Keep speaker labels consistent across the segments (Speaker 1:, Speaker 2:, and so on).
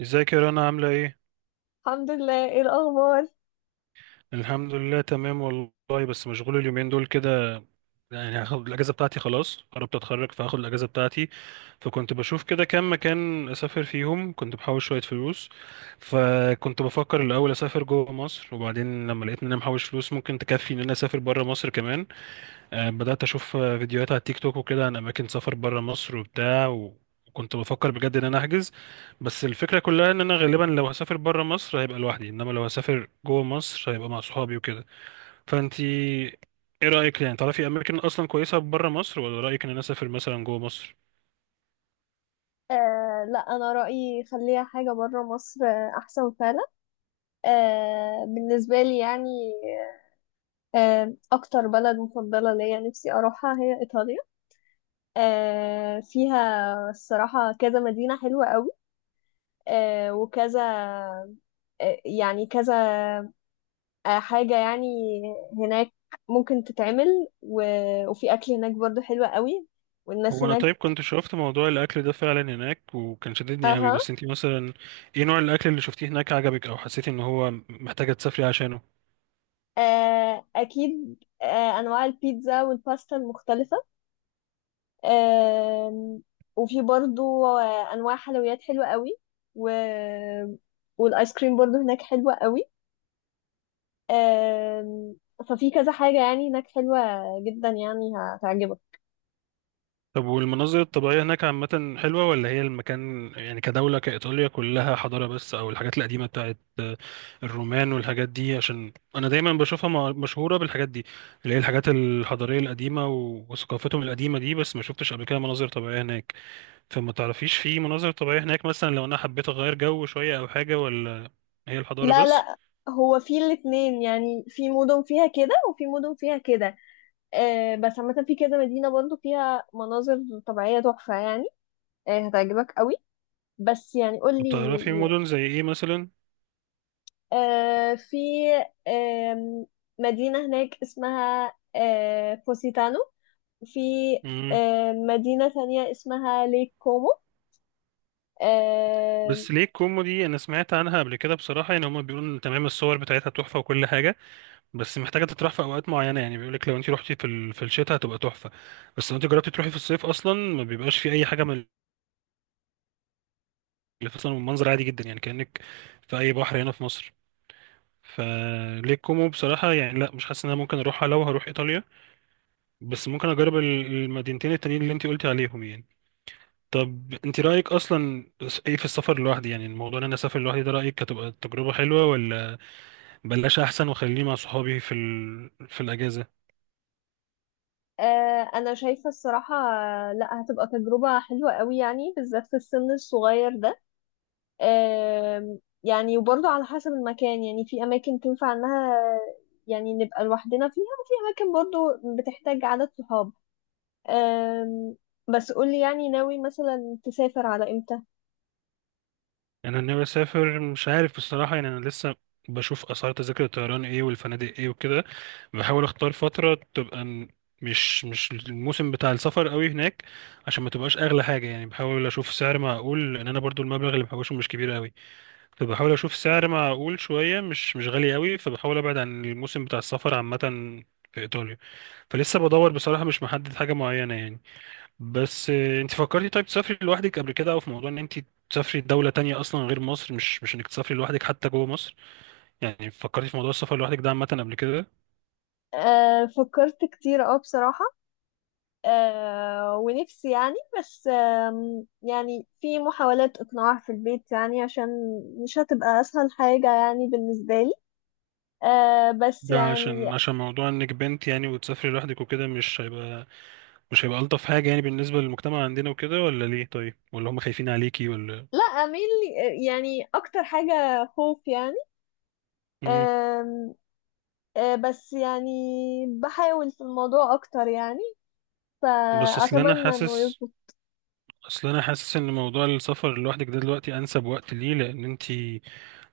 Speaker 1: ازيك يا رنا، عاملة ايه؟
Speaker 2: الحمد لله. ايه الاخبار؟
Speaker 1: الحمد لله تمام والله، بس مشغول اليومين دول كده. يعني هاخد الأجازة بتاعتي، خلاص قربت أتخرج فهاخد الأجازة بتاعتي. فكنت بشوف كده كام مكان أسافر فيهم، كنت بحوش شوية فلوس. فكنت بفكر الأول أسافر جوه مصر، وبعدين لما لقيت إن أنا محوش فلوس ممكن تكفي إن أنا أسافر بره مصر كمان. بدأت أشوف فيديوهات على تيك توك وكده عن أماكن سفر برا مصر وبتاع وكنت بفكر بجد إن أنا أحجز. بس الفكرة كلها إن أنا غالبا لو هسافر برا مصر هيبقى لوحدي، إنما لو هسافر جوه مصر هيبقى مع صحابي وكده. فأنتي إيه رأيك يعني، تعرفي أماكن أصلا كويسة برا مصر، ولا رأيك إن أنا أسافر مثلا جوه مصر؟
Speaker 2: لا، انا رايي خليها حاجه بره مصر، احسن فعلا. بالنسبه لي يعني. اكتر بلد مفضله ليا نفسي اروحها هي ايطاليا. فيها الصراحه كذا مدينه حلوه قوي، وكذا، يعني كذا، حاجه يعني هناك ممكن تتعمل. و... وفي اكل هناك برضو حلو قوي، والناس
Speaker 1: هو أنا
Speaker 2: هناك.
Speaker 1: طيب كنت شوفت موضوع الأكل ده فعلا هناك وكان شددني قوي،
Speaker 2: اها.
Speaker 1: بس أنتي مثلا إيه نوع الأكل اللي شفتيه هناك عجبك، أو حسيتي إن هو محتاجة تسافري عشانه؟
Speaker 2: أكيد، أنواع البيتزا والباستا المختلفة. آم، وفي برضو أنواع حلويات حلوة قوي. و... والآيس كريم برضو هناك حلوة قوي. آم، ففي كذا حاجة يعني هناك حلوة جدا، يعني هتعجبك.
Speaker 1: طب والمناظر الطبيعية هناك عامة حلوة، ولا هي المكان يعني كدولة كإيطاليا كلها حضارة بس، أو الحاجات القديمة بتاعت الرومان والحاجات دي؟ عشان أنا دايما بشوفها مشهورة بالحاجات دي اللي هي الحاجات الحضارية القديمة وثقافتهم القديمة دي، بس ما شفتش قبل كده مناظر طبيعية هناك. فما تعرفيش في مناظر طبيعية هناك مثلا، لو أنا حبيت أغير جو شوية أو حاجة، ولا هي الحضارة
Speaker 2: لا،
Speaker 1: بس؟
Speaker 2: لا. هو في الاتنين، يعني في مدن فيها كده وفي مدن فيها كده، بس عامة في كذا مدينة برضو فيها مناظر طبيعية تحفة يعني، هتعجبك قوي. بس يعني
Speaker 1: طب
Speaker 2: قولي،
Speaker 1: تعرفي مدن زي إيه مثلا؟
Speaker 2: في آم، مدينة هناك اسمها بوسيتانو. في
Speaker 1: مم.
Speaker 2: مدينة تانية اسمها ليك كومو. آه،
Speaker 1: بس ليه كومو دي أنا سمعت عنها قبل كده بصراحة، يعني هما بيقولوا إن تمام الصور بتاعتها تحفة وكل حاجة، بس محتاجة تتراح في أوقات معينة، يعني بيقولك لو أنت روحتي في في الشتاء هتبقى تحفة، بس لو أنت جربتي تروحي في الصيف أصلا ما بيبقاش في أي حاجة من اللي في، أصلا المنظر عادي جدا يعني كأنك في أي بحر هنا في مصر. فليه كومو بصراحة يعني لا، مش حاسس إن أنا ممكن أروحها لو هروح إيطاليا، بس ممكن أجرب المدينتين التانيين اللي أنت قلتي عليهم يعني. طب أنت رأيك أصلا إيه في السفر لوحدي؟ يعني الموضوع إن أنا أسافر لوحدي ده رأيك هتبقى تجربة حلوة، ولا بلاش أحسن وخليني مع صحابي في في الأجازة؟
Speaker 2: أنا شايفة الصراحة، لا، هتبقى تجربة حلوة قوي يعني بالذات في السن الصغير ده، آم، يعني وبرضه على حسب المكان، يعني في أماكن تنفع إنها يعني نبقى لوحدنا فيها وفي أماكن برضه بتحتاج عدد صحاب. آم، بس قولي يعني ناوي مثلا تسافر على إمتى؟
Speaker 1: يعني انا ناوي اسافر، مش عارف بصراحه، يعني انا لسه بشوف اسعار تذاكر الطيران ايه والفنادق ايه وكده، بحاول اختار فتره تبقى مش الموسم بتاع السفر قوي هناك، عشان ما تبقاش اغلى حاجه يعني. بحاول اشوف سعر معقول، لان انا برضو المبلغ اللي محوشه مش كبير قوي. فبحاول اشوف سعر معقول شويه، مش غالي قوي، فبحاول ابعد عن الموسم بتاع السفر عامه في ايطاليا. فلسه بدور بصراحه، مش محدد حاجه معينه يعني. بس انت فكرتي طيب تسافري لوحدك قبل كده، او في موضوع ان انت تسافري دولة تانية اصلا غير مصر، مش انك تسافري لوحدك حتى جوه مصر؟ يعني فكرتي في موضوع السفر لوحدك ده عامة قبل كده؟
Speaker 2: فكرت كتير اه بصراحة، ونفسي يعني، بس يعني في محاولات إقناع في البيت، يعني عشان مش هتبقى أسهل حاجة يعني بالنسبة لي، بس
Speaker 1: ده
Speaker 2: يعني.
Speaker 1: عشان موضوع انك بنت يعني، وتسافري لوحدك وكده مش هيبقى الطف حاجة يعني بالنسبة للمجتمع عندنا وكده، ولا ليه طيب، ولا هم خايفين عليكي ولا؟
Speaker 2: لا، أميل يعني أكتر حاجة خوف يعني.
Speaker 1: امم
Speaker 2: آم، بس يعني بحاول في الموضوع أكتر يعني،
Speaker 1: بس اصل انا
Speaker 2: فأتمنى إنه
Speaker 1: حاسس
Speaker 2: يظبط.
Speaker 1: اصل انا حاسس ان موضوع السفر لوحدك ده دلوقتي انسب وقت ليه، لان انت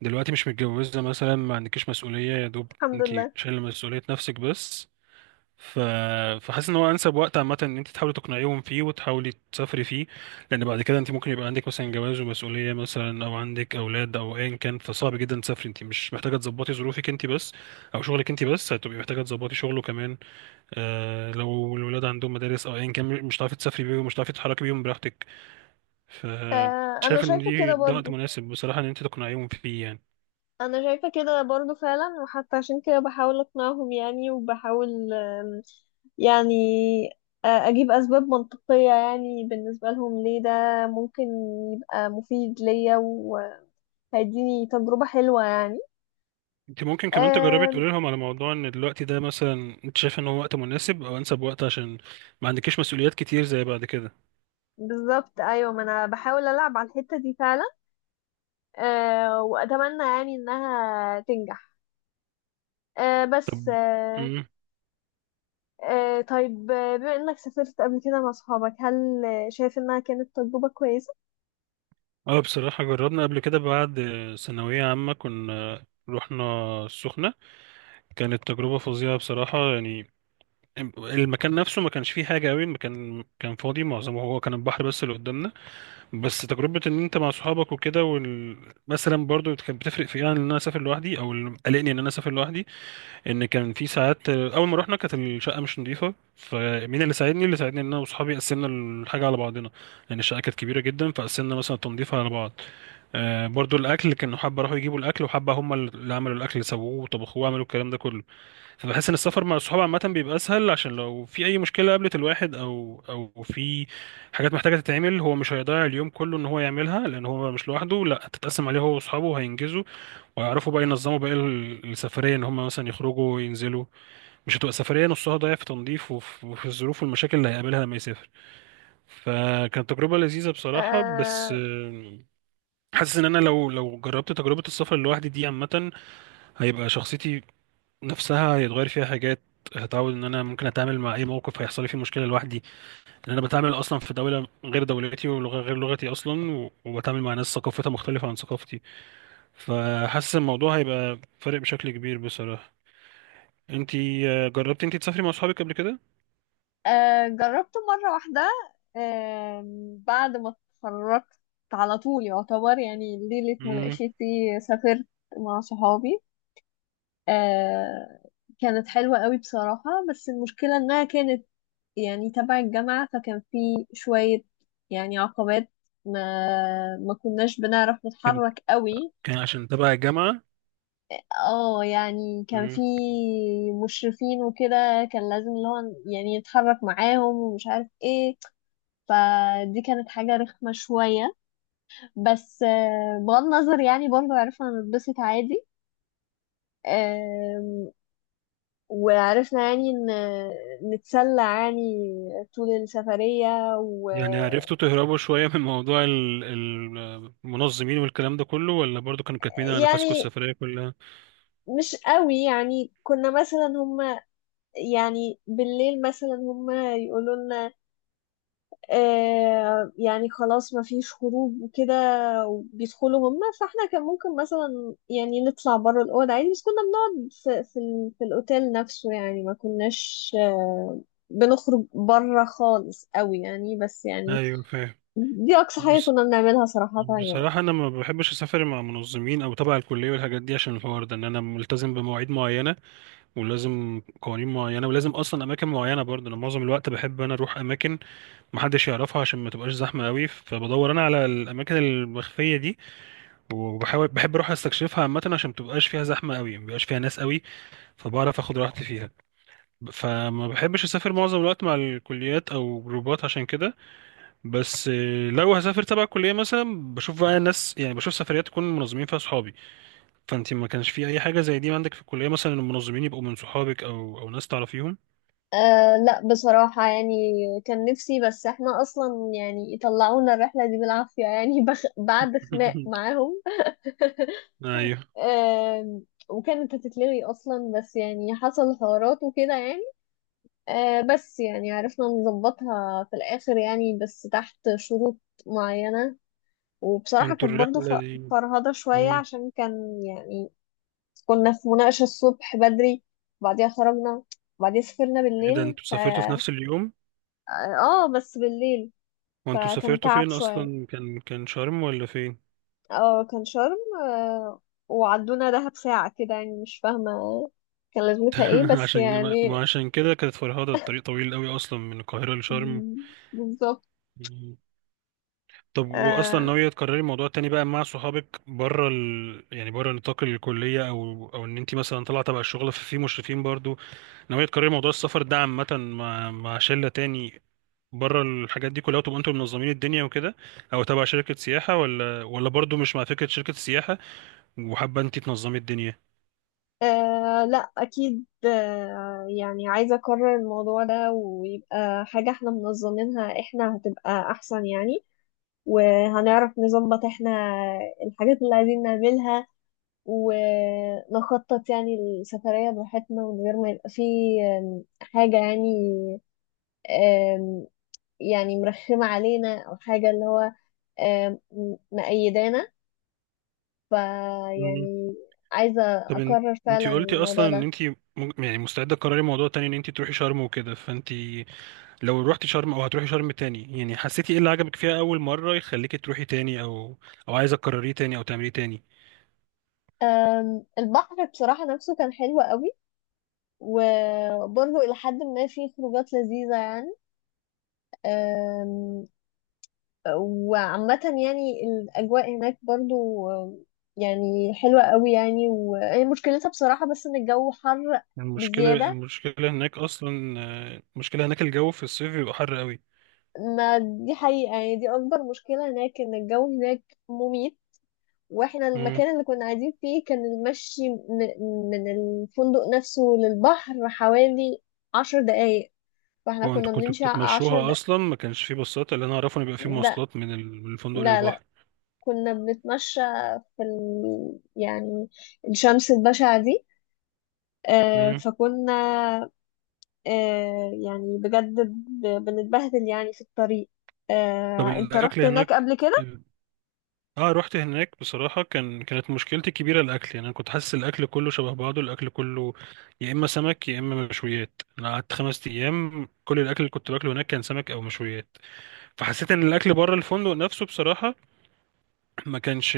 Speaker 1: دلوقتي مش متجوزة مثلا، ما عندكيش مسؤولية، يا دوب
Speaker 2: الحمد
Speaker 1: انت
Speaker 2: لله.
Speaker 1: شايلة مسؤولية نفسك بس. ف... فحاسس ان هو انسب وقت عامة ان انت تحاولي تقنعيهم فيه وتحاولي تسافري فيه، لان بعد كده انت ممكن يبقى عندك مثلا جواز ومسؤولية مثلا، او عندك اولاد او ايا كان، فصعب جدا تسافري، انت مش محتاجة تظبطي ظروفك انت بس او شغلك انت بس، هتبقي محتاجة تظبطي شغله كمان. لو الولاد عندهم مدارس او ايا كان، مش هتعرفي تسافري بيهم، مش هتعرفي تتحركي بيهم براحتك. ف
Speaker 2: أنا
Speaker 1: شايف ان
Speaker 2: شايفة
Speaker 1: دي
Speaker 2: كده
Speaker 1: ده وقت
Speaker 2: برضو.
Speaker 1: مناسب بصراحة ان انت تقنعيهم فيه يعني.
Speaker 2: انا شايفة كده برضو فعلا، وحتى عشان كده بحاول اقنعهم يعني، وبحاول يعني اجيب اسباب منطقية يعني بالنسبة لهم ليه ده ممكن يبقى مفيد ليا وهيديني تجربة حلوة يعني.
Speaker 1: انت ممكن كمان تجربي
Speaker 2: آم،
Speaker 1: تقولي لهم على موضوع ان الوقت ده مثلا انت شايف ان هو وقت مناسب، او انسب وقت، عشان ما عندكيش مسؤوليات كتير زي بعد كده.
Speaker 2: بالظبط، ايوه، ما انا بحاول العب على الحتة دي فعلا، واتمنى يعني انها تنجح. آه،
Speaker 1: طب.
Speaker 2: بس آه،
Speaker 1: امم
Speaker 2: آه، طيب، بما انك سافرت قبل كده مع صحابك هل شايف انها كانت تجربة كويسة؟
Speaker 1: اه بصراحة جربنا قبل كده، بعد ثانوية عامة كنا رحنا السخنة. كانت تجربة فظيعة بصراحة يعني، المكان نفسه ما كانش فيه حاجة قوي، المكان كان فاضي، معظمه هو كان البحر بس اللي قدامنا. بس تجربة ان انت مع صحابك وكده مثلا برضو كانت بتفرق في إيه عن ان انا اسافر لوحدي، او اللي قلقني ان انا اسافر لوحدي ان كان في ساعات اول ما رحنا كانت الشقه مش نظيفه، فمين اللي ساعدني؟ اللي ساعدني ان انا واصحابي قسمنا الحاجه على بعضنا، لان الشقه كانت كبيره جدا، فقسمنا مثلا التنظيف على بعض. برضو الاكل كانوا حبه راحوا يجيبوا الاكل، وحبه هم اللي عملوا الاكل اللي سووه وطبخوه وعملوا الكلام ده كله. فبحس ان السفر مع الصحاب عامه بيبقى اسهل، عشان لو في اي مشكله قابلت الواحد او في حاجات محتاجه تتعمل، هو مش هيضيع اليوم كله ان هو يعملها، لان هو مش لوحده، لا تتقسم عليه هو واصحابه وهينجزوا ويعرفوا بقى ينظموا بقى السفرية، ان هم مثلا يخرجوا وينزلوا، مش هتبقى سفرية نصها ضايع في تنظيف وفي الظروف والمشاكل اللي هيقابلها لما يسافر. فكانت تجربة لذيذة بصراحة، بس حاسس ان انا لو جربت تجربة السفر لوحدي دي عامة، هيبقى شخصيتي نفسها هيتغير فيها حاجات، هتعود ان انا ممكن اتعامل مع اي موقف هيحصل لي فيه مشكله لوحدي، لان انا بتعامل اصلا في دوله غير دولتي ولغه غير لغتي اصلا وبتعامل مع ناس ثقافتها مختلفه عن ثقافتي. فحاسس الموضوع هيبقى فارق بشكل كبير بصراحه. انتي جربتي انتي تسافري مع اصحابك قبل كده؟
Speaker 2: جربته مرة واحدة. آه بعد ما اتخرجت على طول يعتبر، يعني ليلة
Speaker 1: امم
Speaker 2: مناقشتي سافرت مع صحابي. آه كانت حلوة قوي بصراحة، بس المشكلة انها كانت يعني تبع الجامعة، فكان في شوية يعني عقبات، ما ما كناش بنعرف
Speaker 1: كان
Speaker 2: نتحرك قوي.
Speaker 1: كان عشان تبع الجامعه؟
Speaker 2: اه يعني كان
Speaker 1: امم
Speaker 2: في مشرفين وكده كان لازم اللي هو يعني يتحرك معاهم ومش عارف ايه، فدي كانت حاجة رخمة شوية. بس بغض النظر يعني برضو عرفنا نتبسط عادي، آم، وعرفنا يعني نتسلى يعني طول السفرية
Speaker 1: يعني
Speaker 2: ويعني
Speaker 1: عرفتوا تهربوا شويه من موضوع المنظمين والكلام ده كله، ولا برضو كانوا كاتمين على نفسكم السفريه كلها؟
Speaker 2: مش قوي، يعني كنا مثلا هما يعني بالليل مثلا هما يقولوا لنا يعني خلاص ما فيش خروج وكده، وبيدخلوا هم، فاحنا كان ممكن مثلا يعني نطلع بره الأوضة عادي، بس كنا بنقعد في الأوتيل نفسه يعني ما كناش بنخرج بره خالص قوي يعني، بس يعني
Speaker 1: ايوه، فاهم.
Speaker 2: دي أقصى حاجة
Speaker 1: بس
Speaker 2: كنا بنعملها صراحة يعني.
Speaker 1: بصراحه انا ما بحبش اسافر مع منظمين او تبع الكليه والحاجات دي، عشان الحوار ده ان انا ملتزم بمواعيد معينه ولازم قوانين معينه ولازم اصلا اماكن معينه، برضو انا معظم الوقت بحب انا اروح اماكن محدش يعرفها، عشان ما تبقاش زحمه قوي، فبدور انا على الاماكن المخفيه دي، وبحاول بحب اروح استكشفها عامه، عشان متبقاش فيها زحمه قوي، مبيبقاش فيها ناس قوي فبعرف اخد راحتي فيها. فما بحبش اسافر معظم الوقت مع الكليات او جروبات عشان كده. بس لو هسافر تبع الكليه مثلا، بشوف بقى ناس، يعني بشوف سفريات تكون منظمين فيها صحابي. فانت ما كانش في اي حاجه زي دي عندك في الكليه مثلا؟ المنظمين يبقوا من صحابك او ناس تعرفيهم؟
Speaker 2: لا، بصراحة يعني كان نفسي، بس احنا أصلا يعني طلعونا الرحلة دي بالعافية يعني بعد خناق معاهم.
Speaker 1: ايوه.
Speaker 2: آم، وكانت هتتلغي اصلا، بس يعني حصل حوارات وكده يعني، بس يعني عرفنا نظبطها في الاخر يعني، بس تحت شروط معينة. وبصراحة
Speaker 1: وانتوا
Speaker 2: كانت برضو
Speaker 1: الرحله دي.
Speaker 2: فرهضة شوية
Speaker 1: مم.
Speaker 2: عشان كان يعني كنا في مناقشة الصبح بدري، وبعديها خرجنا، وبعديها سافرنا
Speaker 1: ايه ده
Speaker 2: بالليل
Speaker 1: انتوا
Speaker 2: ف
Speaker 1: سافرتوا في نفس اليوم؟
Speaker 2: اه، بس بالليل.
Speaker 1: وانتوا
Speaker 2: فكان
Speaker 1: سافرتوا
Speaker 2: تعب
Speaker 1: فين
Speaker 2: شوية.
Speaker 1: اصلا؟ كان شرم ولا فين؟
Speaker 2: اه، كان شرم. آه، وعدونا دهب ساعة كده يعني مش فاهمة كان لازمتها ايه بس
Speaker 1: عشان
Speaker 2: يعني.
Speaker 1: ما عشان كده كانت فرهدة، الطريق طويل قوي اصلا من القاهرة لشرم.
Speaker 2: مم، بالظبط.
Speaker 1: طب واصلا
Speaker 2: آه
Speaker 1: ناوية تكرري الموضوع تاني بقى مع صحابك بره يعني بره نطاق الكلية، او ان انت مثلا طالعة تبع الشغل ففي مشرفين برضو؟ ناوية تكرري موضوع السفر ده عامة مع شلة تاني بره الحاجات دي كلها، وتبقوا انتوا منظمين الدنيا وكده، او تبع شركة سياحة؟ ولا برضو مش مع فكرة شركة السياحة وحابة انت تنظمي الدنيا؟
Speaker 2: لا، أكيد يعني عايزة أكرر الموضوع ده ويبقى حاجة احنا منظمينها، احنا هتبقى أحسن يعني، وهنعرف نظبط احنا الحاجات اللي عايزين نعملها، ونخطط يعني السفرية براحتنا من غير ما يبقى فيه حاجة يعني، آم، يعني مرخمة علينا أو حاجة اللي هو آم، مقيدانا، فيعني عايزة
Speaker 1: طب
Speaker 2: أكرر
Speaker 1: انتي
Speaker 2: فعلا
Speaker 1: قلتي
Speaker 2: الموضوع
Speaker 1: اصلا ان
Speaker 2: ده.
Speaker 1: انتي يعني مستعده تقرري موضوع تاني ان انتي تروحي شرم وكده، فانتي لو روحتي شرم او هتروحي شرم تاني، يعني حسيتي ايه اللي عجبك فيها اول مره يخليكي تروحي تاني، او او عايزه تكرريه تاني او تعمليه تاني؟
Speaker 2: البحر بصراحة نفسه كان حلو قوي، وبرضه إلى حد ما فيه خروجات لذيذة يعني، أم، وعامة يعني الأجواء هناك برضه أم، يعني حلوة قوي يعني، وهي مشكلتها بصراحة بس إن الجو حر
Speaker 1: المشكله
Speaker 2: بزيادة.
Speaker 1: المشكله هناك اصلا المشكله هناك الجو في الصيف بيبقى حر قوي.
Speaker 2: ما دي حقيقة يعني، دي أكبر مشكلة هناك إن الجو هناك مميت. واحنا
Speaker 1: امم.
Speaker 2: المكان اللي كنا قاعدين فيه كان المشي من الفندق نفسه للبحر حوالي 10 دقايق، فاحنا
Speaker 1: هو
Speaker 2: كنا
Speaker 1: انتوا كنتوا
Speaker 2: بنمشي عشر
Speaker 1: بتتمشوها
Speaker 2: دقايق
Speaker 1: اصلا؟ ما كانش فيه باصات؟ اللي انا اعرفه ان بيبقى فيه
Speaker 2: لا،
Speaker 1: مواصلات من من الفندق
Speaker 2: لا، لا.
Speaker 1: للبحر.
Speaker 2: كنا بنتمشى في يعني الشمس البشعة دي.
Speaker 1: امم.
Speaker 2: فكنا، يعني بجد بنتبهدل يعني في الطريق.
Speaker 1: طب
Speaker 2: انت
Speaker 1: الاكل
Speaker 2: رحت هناك
Speaker 1: هناك.
Speaker 2: قبل كده؟
Speaker 1: اه، رحت هناك بصراحة، كانت مشكلتي الكبيرة الأكل. يعني أنا كنت حاسس الأكل كله شبه بعضه، الأكل كله يا إما سمك يا إما مشويات، أنا قعدت 5 أيام كل الأكل اللي كنت باكله هناك كان سمك أو مشويات. فحسيت إن الأكل بره الفندق نفسه بصراحة ما كانش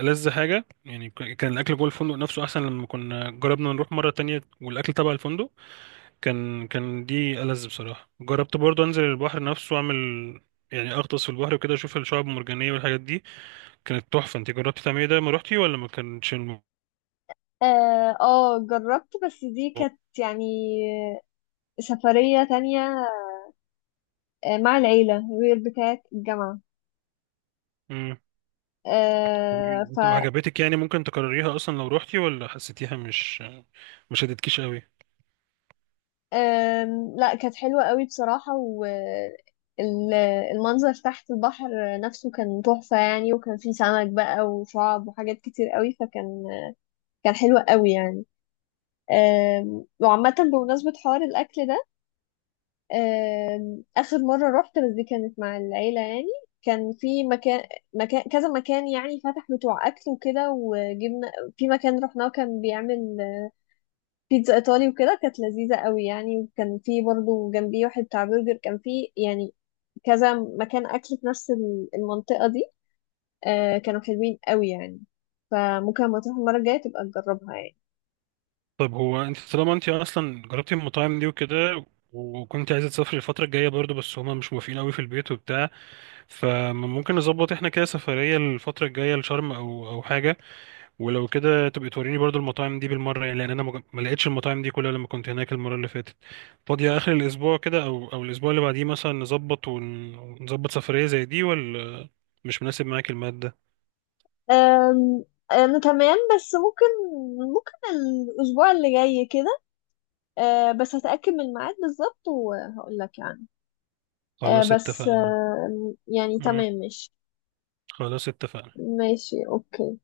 Speaker 1: ألذ حاجة، يعني كان الأكل جوه الفندق نفسه أحسن، لما كنا جربنا نروح مرة تانية والأكل تبع الفندق كان دي ألذ بصراحة. جربت برضه أنزل البحر نفسه وأعمل، يعني أغطس في البحر وكده، أشوف الشعاب المرجانية والحاجات دي، كانت تحفة. انت جربتي تعملي ده لما روحتي، ولا ما كانتش
Speaker 2: اه، جربت، بس دي كانت يعني سفرية تانية، مع العيلة غير بتاعة الجامعة،
Speaker 1: مم.
Speaker 2: آه، ف
Speaker 1: وعجبتك يعني ممكن تكرريها اصلا لو روحتي، ولا حسيتيها مش شدتكيش قوي؟
Speaker 2: لا، كانت حلوة قوي بصراحة، والمنظر تحت البحر نفسه كان تحفة يعني، وكان فيه سمك بقى وشعاب وحاجات كتير قوي فكان حلو قوي يعني. وعامة بمناسبة حوار الأكل ده، آخر مرة رحت بس دي كانت مع العيلة يعني، كان في مكان مكان كذا مكان يعني فتح بتوع أكل وكده، وجبنا في مكان رحناه كان بيعمل بيتزا ايطالي وكده كانت لذيذه قوي يعني، وكان في برضو جنبي واحد بتاع برجر. كان في يعني كذا مكان اكل في نفس المنطقه دي، كانوا حلوين قوي يعني، فممكن لما تروح المره الجايه تبقى تجربها يعني.
Speaker 1: طيب هو انت طالما انت اصلا جربتي المطاعم دي وكده، وكنت عايزة تسافري الفترة الجاية برضو، بس هما مش موافقين قوي في البيت وبتاع، فممكن نظبط احنا كده سفرية الفترة الجاية لشرم او حاجة. ولو كده تبقي توريني برضو المطاعم دي بالمرة، يعني لأن أنا ما لقيتش المطاعم دي كلها لما كنت هناك المرة اللي فاتت. فاضية آخر الأسبوع كده أو الأسبوع اللي بعديه مثلا، نظبط ونظبط سفرية زي دي، ولا مش مناسب معاك المادة؟
Speaker 2: آم، انا تمام، بس ممكن الاسبوع اللي جاي كده، بس هتاكد من الميعاد بالظبط وهقول لك يعني،
Speaker 1: خلاص
Speaker 2: بس
Speaker 1: اتفقنا.
Speaker 2: يعني
Speaker 1: مم.
Speaker 2: تمام ماشي.
Speaker 1: خلاص اتفقنا.
Speaker 2: ماشي، اوكي.